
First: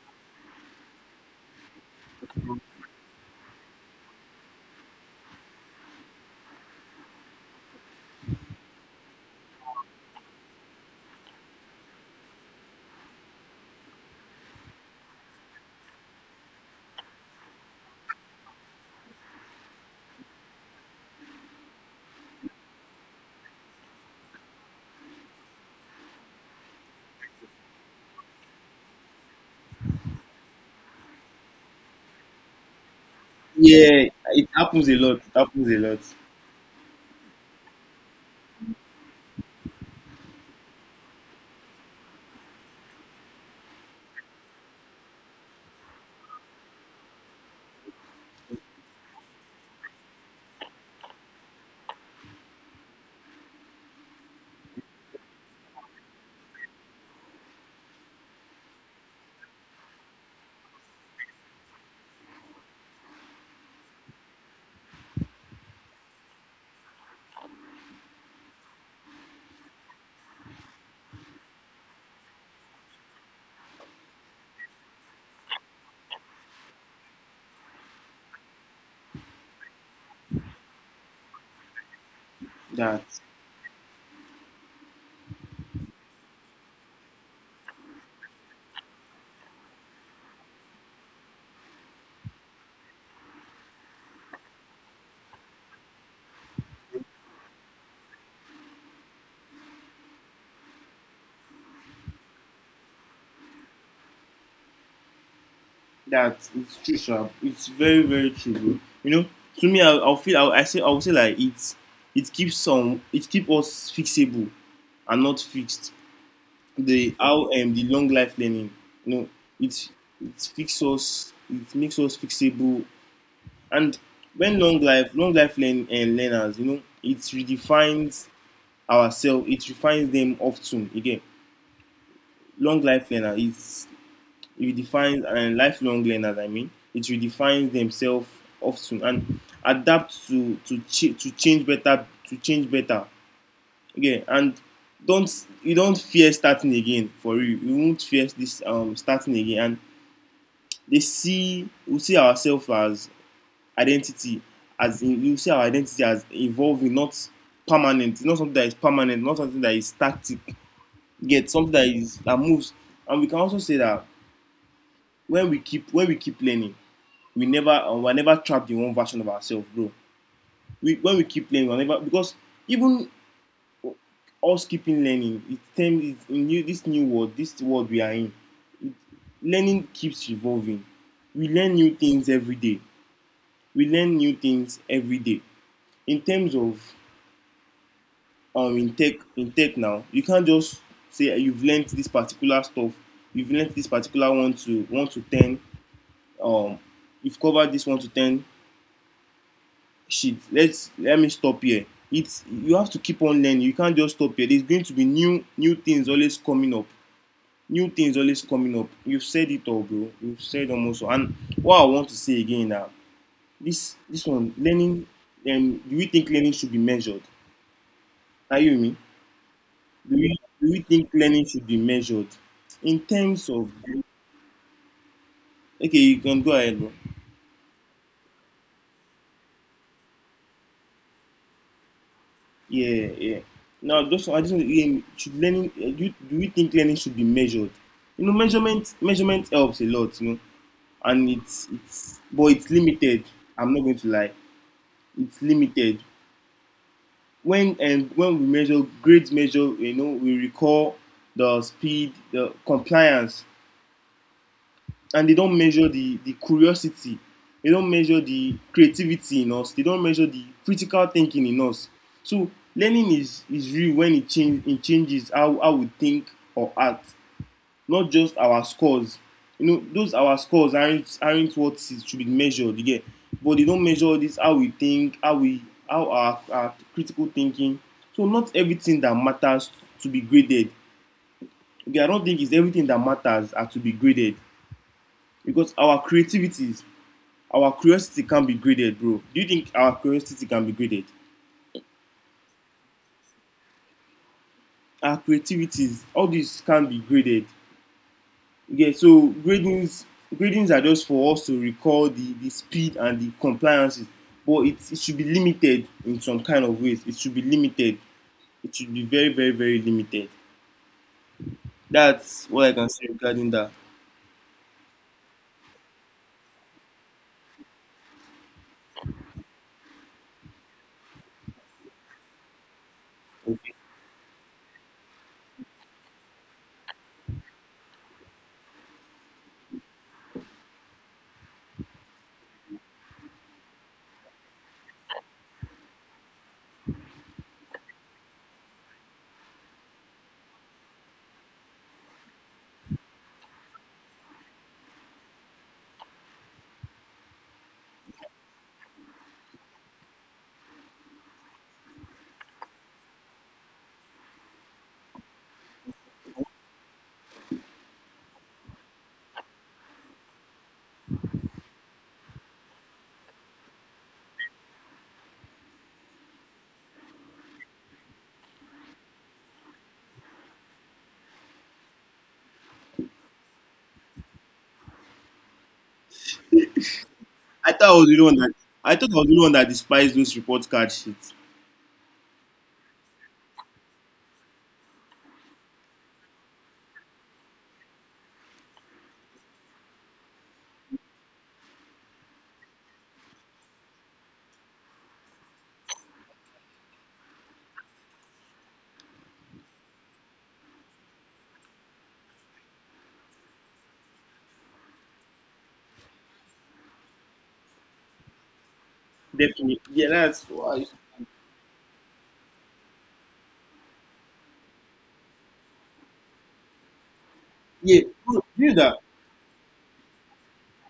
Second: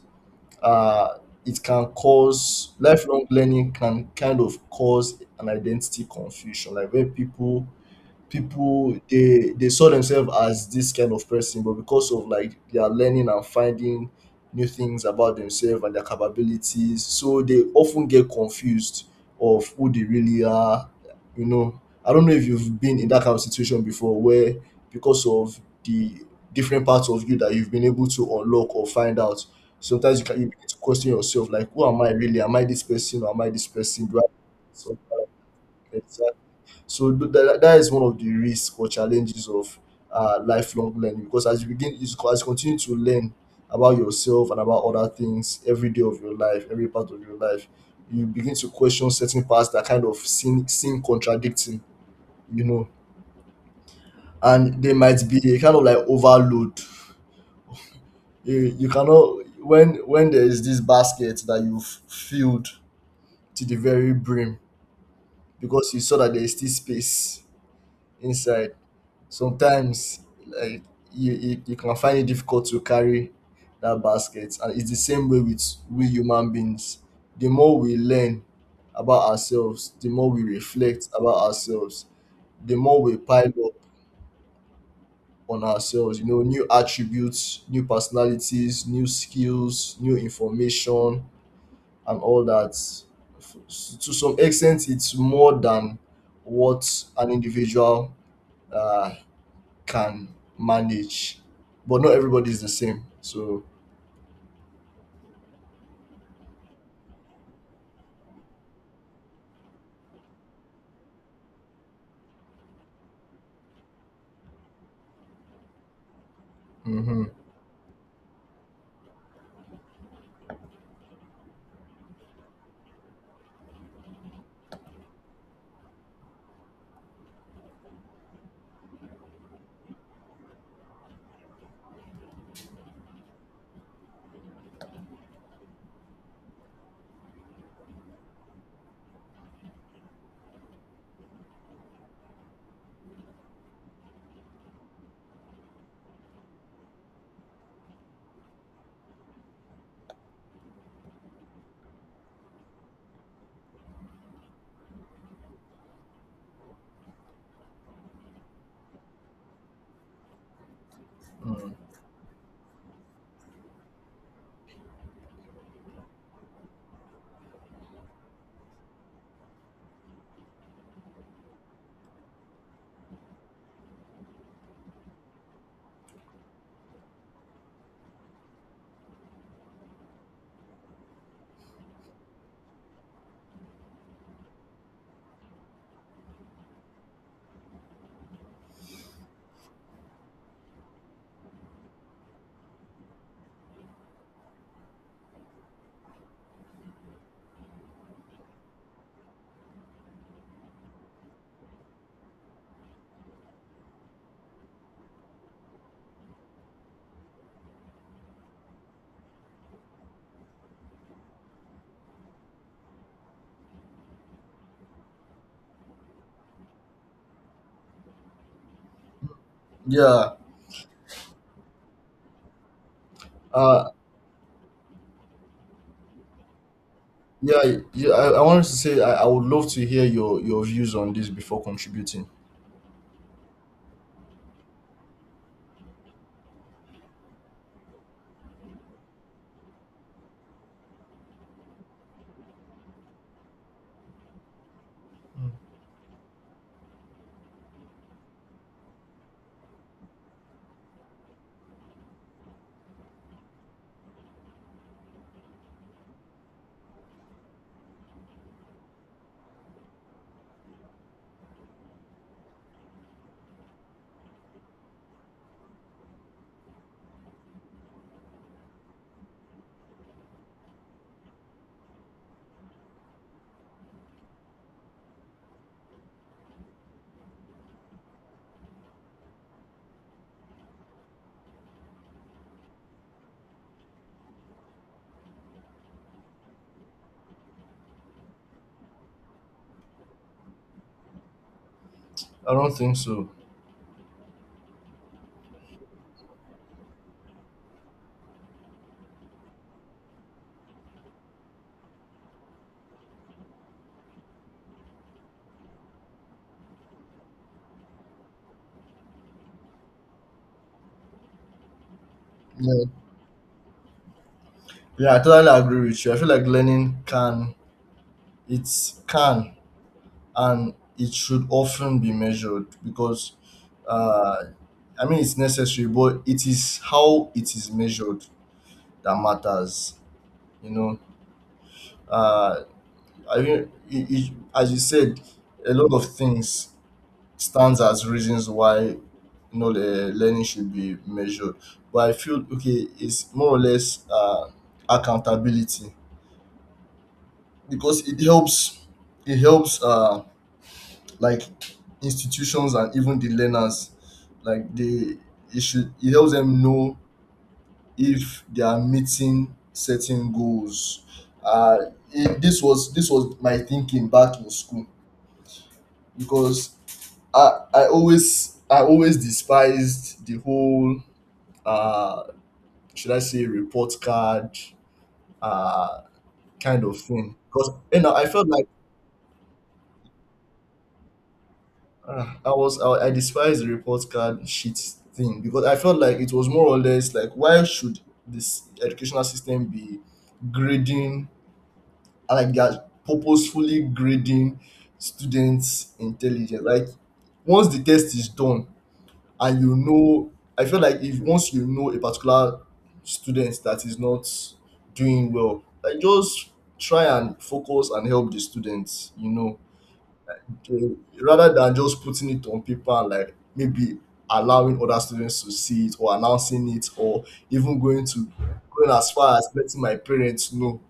[SPEAKER 2] uh, it can cause, lifelong learning can kind of cause an identity confusion, like where people they saw themselves as this kind of person, but because of like they are learning and finding new things about themselves and their capabilities, so they often get confused of who they really are. You know, I don't know if you've been in that kind of situation before, where because of the different parts of you that you've been able to unlock or find out, sometimes you begin to question yourself, like, who am I really? Am I this person or am I this person?
[SPEAKER 1] Yeah,
[SPEAKER 2] Do I,
[SPEAKER 1] it happens
[SPEAKER 2] so,
[SPEAKER 1] a lot. It happens a lot.
[SPEAKER 2] so that is one of the risks or challenges of lifelong learning, because as you continue to learn about yourself and about other things every day of your life, every part of your life, you begin to question certain parts that kind of seem, contradicting, you know, and they might be a kind of like overload. You cannot, When there is this basket that you've filled to the very brim because you saw that there is still space inside, sometimes like you can find it difficult to carry that basket. And it's the same way with we human beings. The more we learn about ourselves, the more we reflect about ourselves, the more
[SPEAKER 1] That
[SPEAKER 2] we pile up on ourselves, you know, new attributes, new personalities, new skills, new information and all that. To some extent it's more than what an individual uh, can manage, but not everybody is the same. So,
[SPEAKER 1] that it's true, sha. It's very, very true, bro. You know, to me, I'll, I feel I say I would say like it's, it keeps us fixable and not fixed. The
[SPEAKER 2] mhm.
[SPEAKER 1] how the long life learning, you know, it it fixes us. It makes us fixable. And when learners, you know, it redefines ourselves. It refines them often again. Long life learner is redefines and Lifelong learners, I mean, it redefines themselves often and adapt to change better, to change better. Okay, and don't fear starting again for you. You won't fear this starting again. And they see we see ourselves as identity, as in you see our identity as evolving, not permanent. It's not something that is permanent, not something that is static. Yet
[SPEAKER 2] Mm.
[SPEAKER 1] something that is, that moves. And we can also say that when we keep learning, we're never trapped in one version of ourselves, bro. When we keep learning, we're never, because even us keeping learning, it's term is in new this new world, this world we are in. Learning keeps evolving. We learn new things every day. We learn new things every day. In terms of in tech now, you can't just say, "Ah, you've learned this particular stuff, you've learned this particular one to ten. Um, you've covered this one to ten. Shit, let me stop here. It's You have to keep on learning. You can't just stop here. There's going to be new things always coming up. New things always coming up. You've said it all, bro. You've said almost all. And what I want to say again now, this one learning. Do we think learning should be measured? Are you with me?
[SPEAKER 2] Yeah.
[SPEAKER 1] Do we think learning should be measured in terms of...
[SPEAKER 2] uh,
[SPEAKER 1] Okay, you can go ahead, bro.
[SPEAKER 2] yeah, yeah. I wanted to say, I would love to hear your views on this before contributing.
[SPEAKER 1] Yeah, yeah. Now, just I just want to, should learning. Do you think learning should be measured? You know, measurement helps a lot. You know, and it's but it's limited. I'm not going to lie. It's
[SPEAKER 2] Mm.
[SPEAKER 1] limited. When we measure grades, measure, we recall the speed, the compliance. And they don't measure the curiosity. They don't measure the creativity in us. They don't measure the critical thinking in us. So learning is real when it changes how we think or act, not just our scores. You know those, our scores aren't what should be measured, you get. But they don't measure this how we think, how we, how our critical thinking. So not everything that matters to be graded. Okay, I don't think it's everything that matters are to be graded, because our creativities, our curiosity can be graded, bro. Do you think our curiosity can be graded?
[SPEAKER 2] I don't think so.
[SPEAKER 1] Our creativities, all these can be graded. Okay, so gradings are just for us to recall the speed and the compliances, but it should be limited in some kind of ways. It should be limited. It should be very, very, very limited. That's what I
[SPEAKER 2] Yeah,
[SPEAKER 1] can say regarding that.
[SPEAKER 2] yeah, I totally agree with you. I feel like learning can it's can and it should often be measured, because
[SPEAKER 1] Okay.
[SPEAKER 2] uh, I mean, it's necessary, but it is how it is measured that matters. You know, uh, I mean, as you said, a lot of things stands as reasons why, you know, the learning should be measured. But I feel, okay, it's more or less accountability because it helps. It helps like institutions and even the learners, like they it should it helps them know if they are meeting certain goals. Uh, this was my thinking back in school, because I always despised the whole uh should I say report card uh kind of thing, because
[SPEAKER 1] I thought I
[SPEAKER 2] you
[SPEAKER 1] was
[SPEAKER 2] know
[SPEAKER 1] the
[SPEAKER 2] I
[SPEAKER 1] one
[SPEAKER 2] felt
[SPEAKER 1] that
[SPEAKER 2] like
[SPEAKER 1] I thought I was the one that despised those report card sheets.
[SPEAKER 2] I despised the report card shit thing, because I felt like it was more or less like, why should this educational system be grading, like they are purposefully grading students intelligence, like once the test is done. And you know, I feel like if once you know a particular student that is not doing well, like just try and focus and help the students, you know,
[SPEAKER 1] Definitely. Yeah, that's why.
[SPEAKER 2] to, rather than just putting it on paper and like maybe allowing other students to see it or announcing it or even
[SPEAKER 1] Yeah,
[SPEAKER 2] going to
[SPEAKER 1] bro, do you know
[SPEAKER 2] going
[SPEAKER 1] that...
[SPEAKER 2] as far as letting my parents know.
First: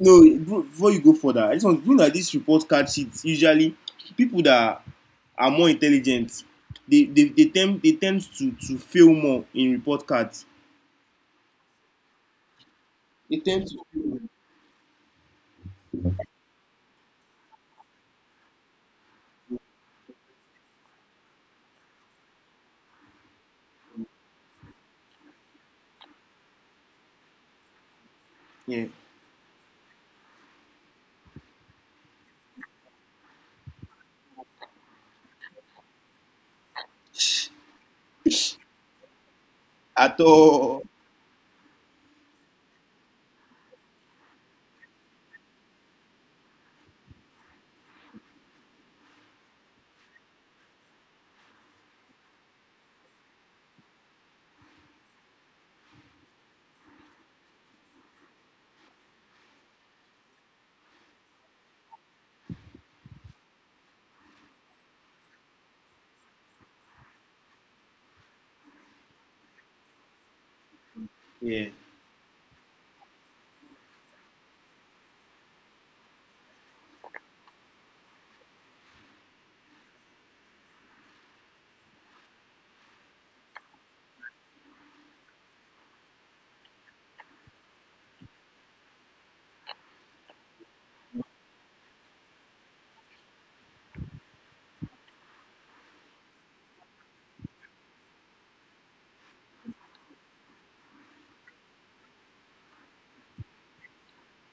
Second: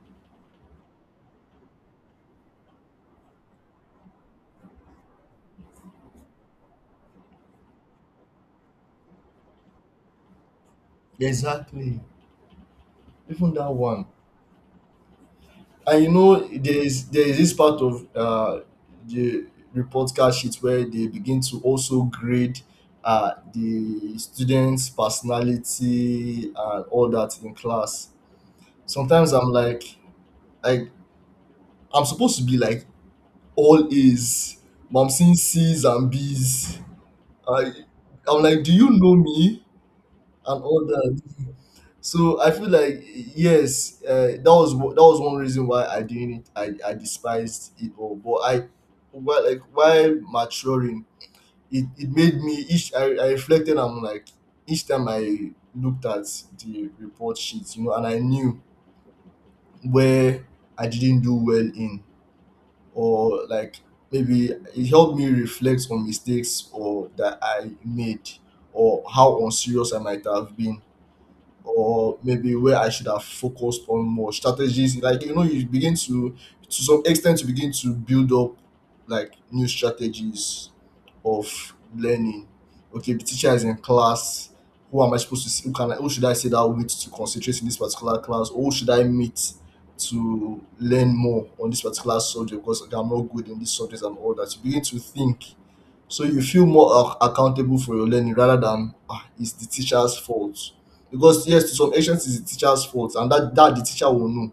[SPEAKER 1] No, before you go further, I just want to know that this report card sheets, usually people that are more intelligent, they tend to fail more in report cards.
[SPEAKER 2] Exactly,
[SPEAKER 1] They
[SPEAKER 2] even
[SPEAKER 1] tend
[SPEAKER 2] that
[SPEAKER 1] to
[SPEAKER 2] one.
[SPEAKER 1] fail.
[SPEAKER 2] And you know, there is this part of the report card sheet where they begin to also grade the students' personality and all that in class.
[SPEAKER 1] Yeah.
[SPEAKER 2] Sometimes I'm like, like I'm supposed to be like all A's, but I'm seeing C's and B's. I, I'm like, do you know me
[SPEAKER 1] At
[SPEAKER 2] and
[SPEAKER 1] all.
[SPEAKER 2] all that? So I feel like, yes, that was one reason why I didn't, I despised it all. But while while maturing, it made me each I reflected, and I'm like, each time I looked at the report sheets, you know, and I knew where I didn't do well in, or like maybe it helped me reflect on mistakes or that I made, or how unserious I might have been,
[SPEAKER 1] Yeah,
[SPEAKER 2] or maybe where I should have focused on more strategies. Like you know, you begin to some extent you begin to build up like new strategies of learning. Okay, the teacher is in class. Who am I supposed to see? Who can I, who should I sit down with to concentrate in this particular class? Or who should I meet to learn more on this particular subject because I'm not good in this subject and all that. You begin to think, so you feel more accountable for your learning, rather than, ah, it's the teacher's fault. Because yes, to some extent it's the teacher's fault, and that the teacher will know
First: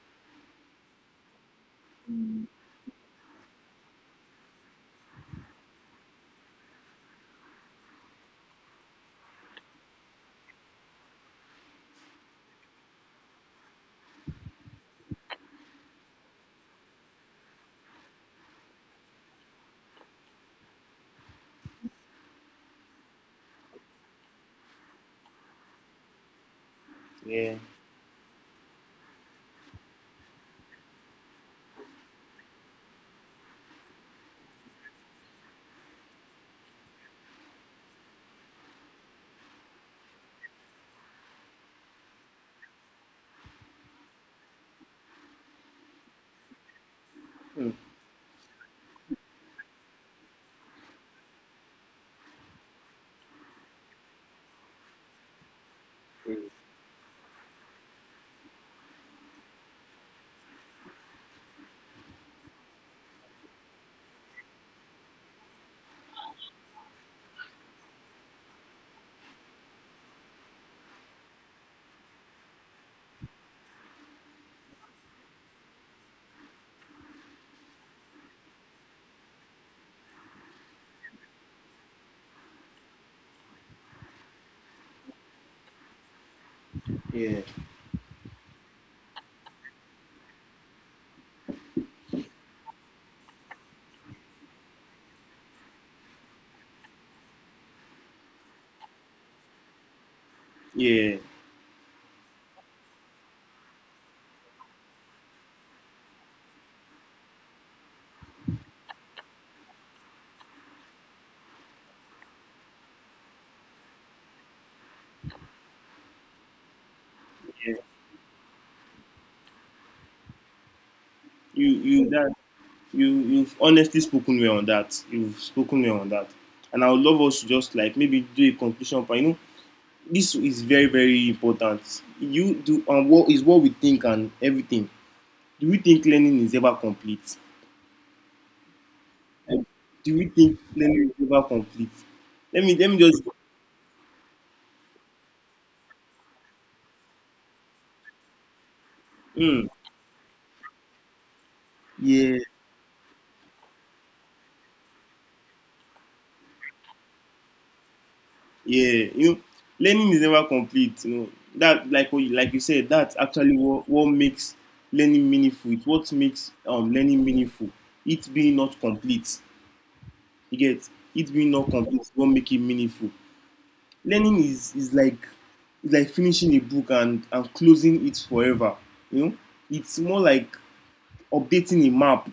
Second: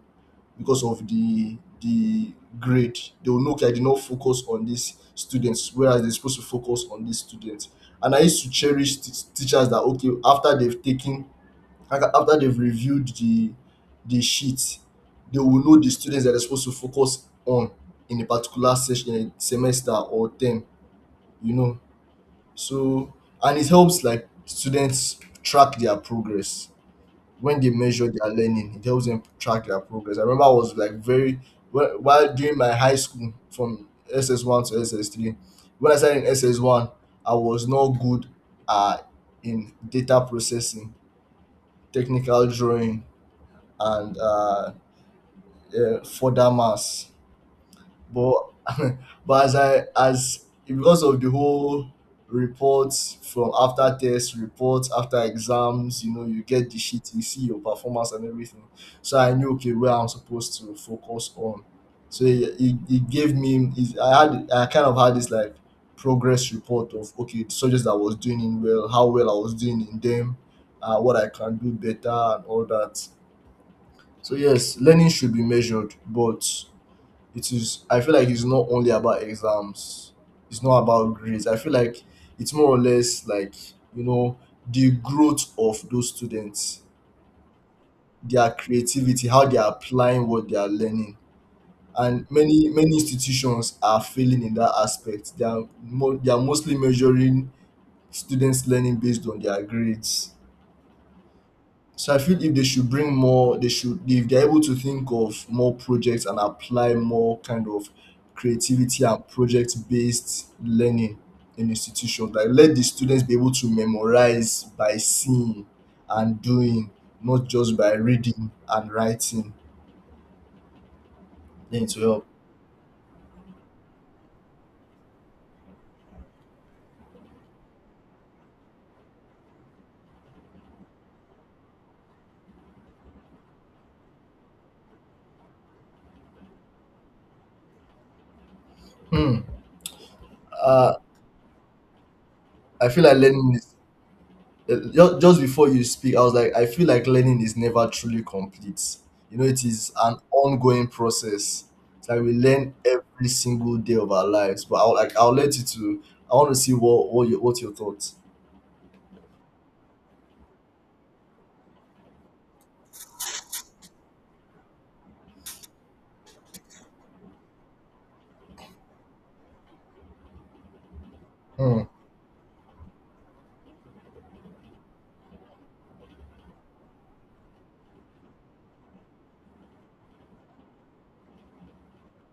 [SPEAKER 2] because of the grade. They will know, okay, I did not focus on these students, whereas they're supposed to focus on these students. And I used to cherish teachers that, okay, after they've taken, after they've reviewed the sheet, they will know the students that they're supposed to focus on in a particular session, semester or term, you know. So, and it helps like students track their progress
[SPEAKER 1] yeah.
[SPEAKER 2] when they measure their learning. It helps them track their progress. I remember I was like very while during my high school from SS one to SS three. When I started in SS one, I was not good uh, in data processing, technical drawing, and further maths.
[SPEAKER 1] Mm,
[SPEAKER 2] But <laughs> but as I, as because of the whole reports from after tests, reports after exams, you know, you get the sheet, you see your performance and everything. So I knew okay where I'm supposed to focus on. So it gave me, I had, I kind of had this like progress report of, okay, the subjects that I was doing in well, how well I was doing in them, what I can do better and all that. So yes, learning should be measured, but it is I feel like it's not only about exams, it's not about grades. I feel like it's more or less like, you know, the growth of those students,
[SPEAKER 1] yeah,
[SPEAKER 2] their creativity, how they are applying what they are learning. And many many institutions are failing in that aspect. They are, they are mostly measuring students learning based on their grades.
[SPEAKER 1] yeah.
[SPEAKER 2] So I feel if they should bring more, they should, if they're able to think of more projects and apply more kind of creativity and project based learning in institutions. Like let the students be able to memorize by seeing and doing, not just by reading and writing.
[SPEAKER 1] you
[SPEAKER 2] Then to
[SPEAKER 1] you
[SPEAKER 2] help.
[SPEAKER 1] that you've honestly spoken well on that. You've spoken well on that, and I would love us to just like maybe do a conclusion. But you know, this is very, very important, you do. And what is what we think and everything. Do you think learning is ever complete?
[SPEAKER 2] Hmm.
[SPEAKER 1] Like, do you think
[SPEAKER 2] Uh,
[SPEAKER 1] learning is ever complete? Let me
[SPEAKER 2] I
[SPEAKER 1] let me
[SPEAKER 2] feel like
[SPEAKER 1] just...
[SPEAKER 2] learning is, just before you speak, I was like, I feel like learning is never truly complete. You know, it
[SPEAKER 1] Mm,
[SPEAKER 2] is an ongoing process. It's like we
[SPEAKER 1] yeah,
[SPEAKER 2] learn every single day of our lives. But I'll like I'll let you to. I want to see what your thoughts.
[SPEAKER 1] yeah. You know, learning is never complete. You know that, like what you, like you said, that's actually what makes learning meaningful. It's what makes learning meaningful, it being not complete, you get. It being not
[SPEAKER 2] Hmm.
[SPEAKER 1] complete won't make it meaningful. Learning is like finishing a book and closing it forever. You know, it's more like updating a map.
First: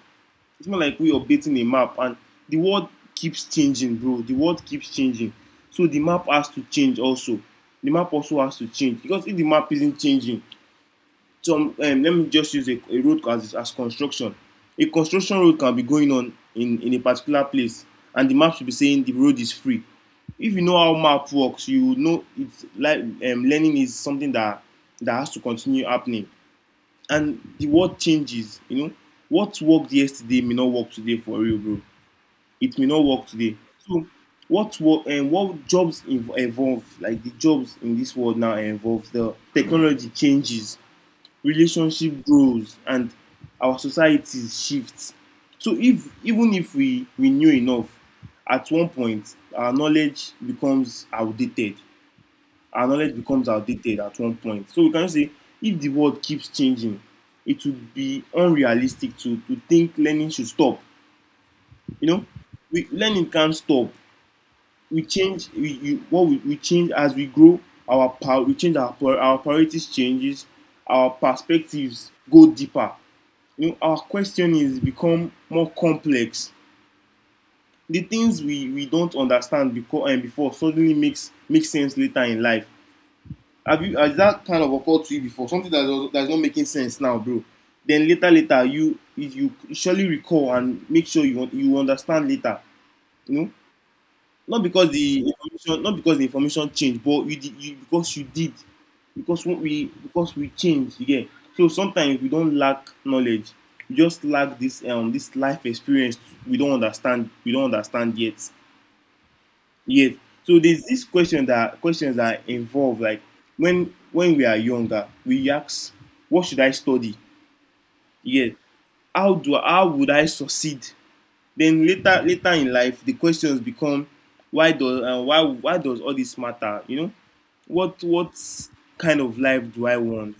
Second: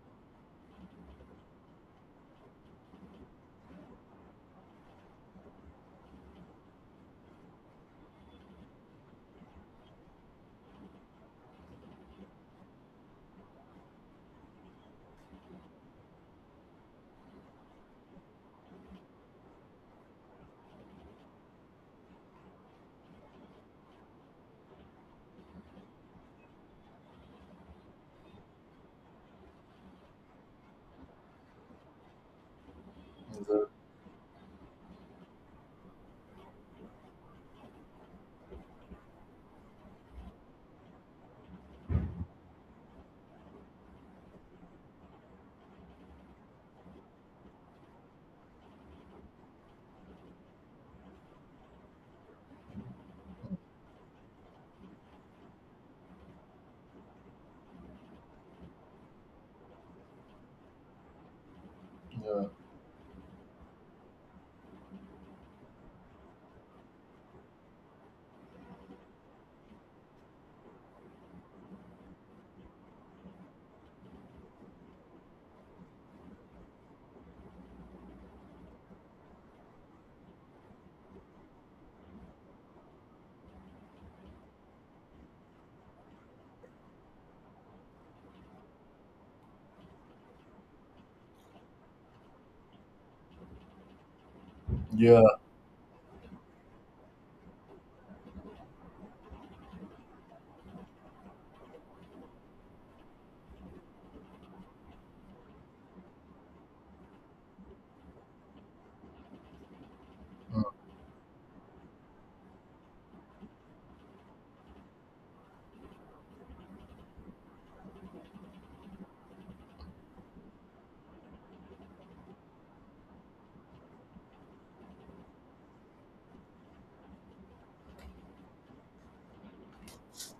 [SPEAKER 1] It's not like we updating a map, and the world keeps changing, bro. The world keeps changing. So the map has to change also. The map also has to change, because if the map isn't changing, some... let me just use a road as construction. A construction road can be going on in a particular place, and the map should be saying the road is free. If you know how map works, you know it's like, learning is something that has to continue happening, and the world changes. You know, what worked yesterday may not work today, for real, bro. It may not work today. So what work and what jobs evolve, like the jobs in this world now evolve. The technology changes, relationship grows, and our society shifts. So if even if we knew enough, at one point our knowledge becomes outdated. Our knowledge becomes outdated at one point. So we can say if the world keeps changing, it would be unrealistic to think learning should stop. You know,
[SPEAKER 2] Yeah.
[SPEAKER 1] we learning can't stop. We change as we grow. Our power We change our priorities changes, our perspectives go deeper. You know, our question is become more complex. The things we don't understand because and before suddenly makes sense later in life. Have you has that kind of occurred to you before? Something that does, that's not making sense now, bro. Then later, later, you if you surely recall and make sure you understand later. You know,
[SPEAKER 2] Yeah.
[SPEAKER 1] not because the information changed, but you because you did, because we changed again. So sometimes we don't lack knowledge, we just lack this this life experience. We don't understand yet. Yes. So there's this questions that involve like when we are younger, we ask, what should I study? Yes. How would I succeed? Then later, later in life, the questions become, why does all this matter, you know, what kind of life do I want.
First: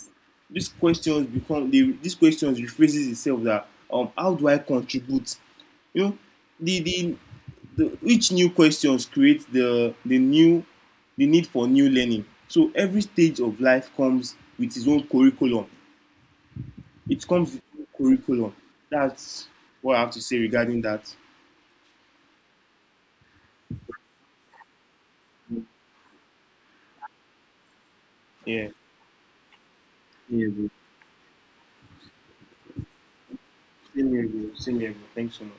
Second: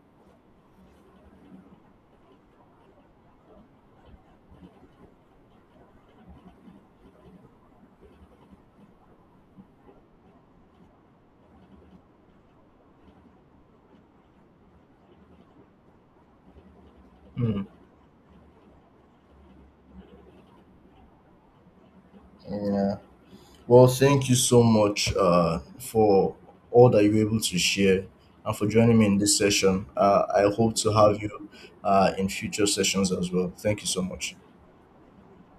[SPEAKER 1] These questions become the, these questions rephrases itself, that how do I contribute, you know. The the, the Each new questions creates the new the need for new learning. So every stage of life comes with its own curriculum. It comes with
[SPEAKER 2] Mm.
[SPEAKER 1] its own curriculum. That's what I have to say regarding that.
[SPEAKER 2] Yeah. Well, thank you so much for all that you were able to share and for
[SPEAKER 1] Yeah.
[SPEAKER 2] joining me in this session.
[SPEAKER 1] Same
[SPEAKER 2] I
[SPEAKER 1] here, bro.
[SPEAKER 2] hope to have you in future sessions as well. Thank you so
[SPEAKER 1] Same here,
[SPEAKER 2] much.
[SPEAKER 1] bro. Same here, bro. Thanks so much.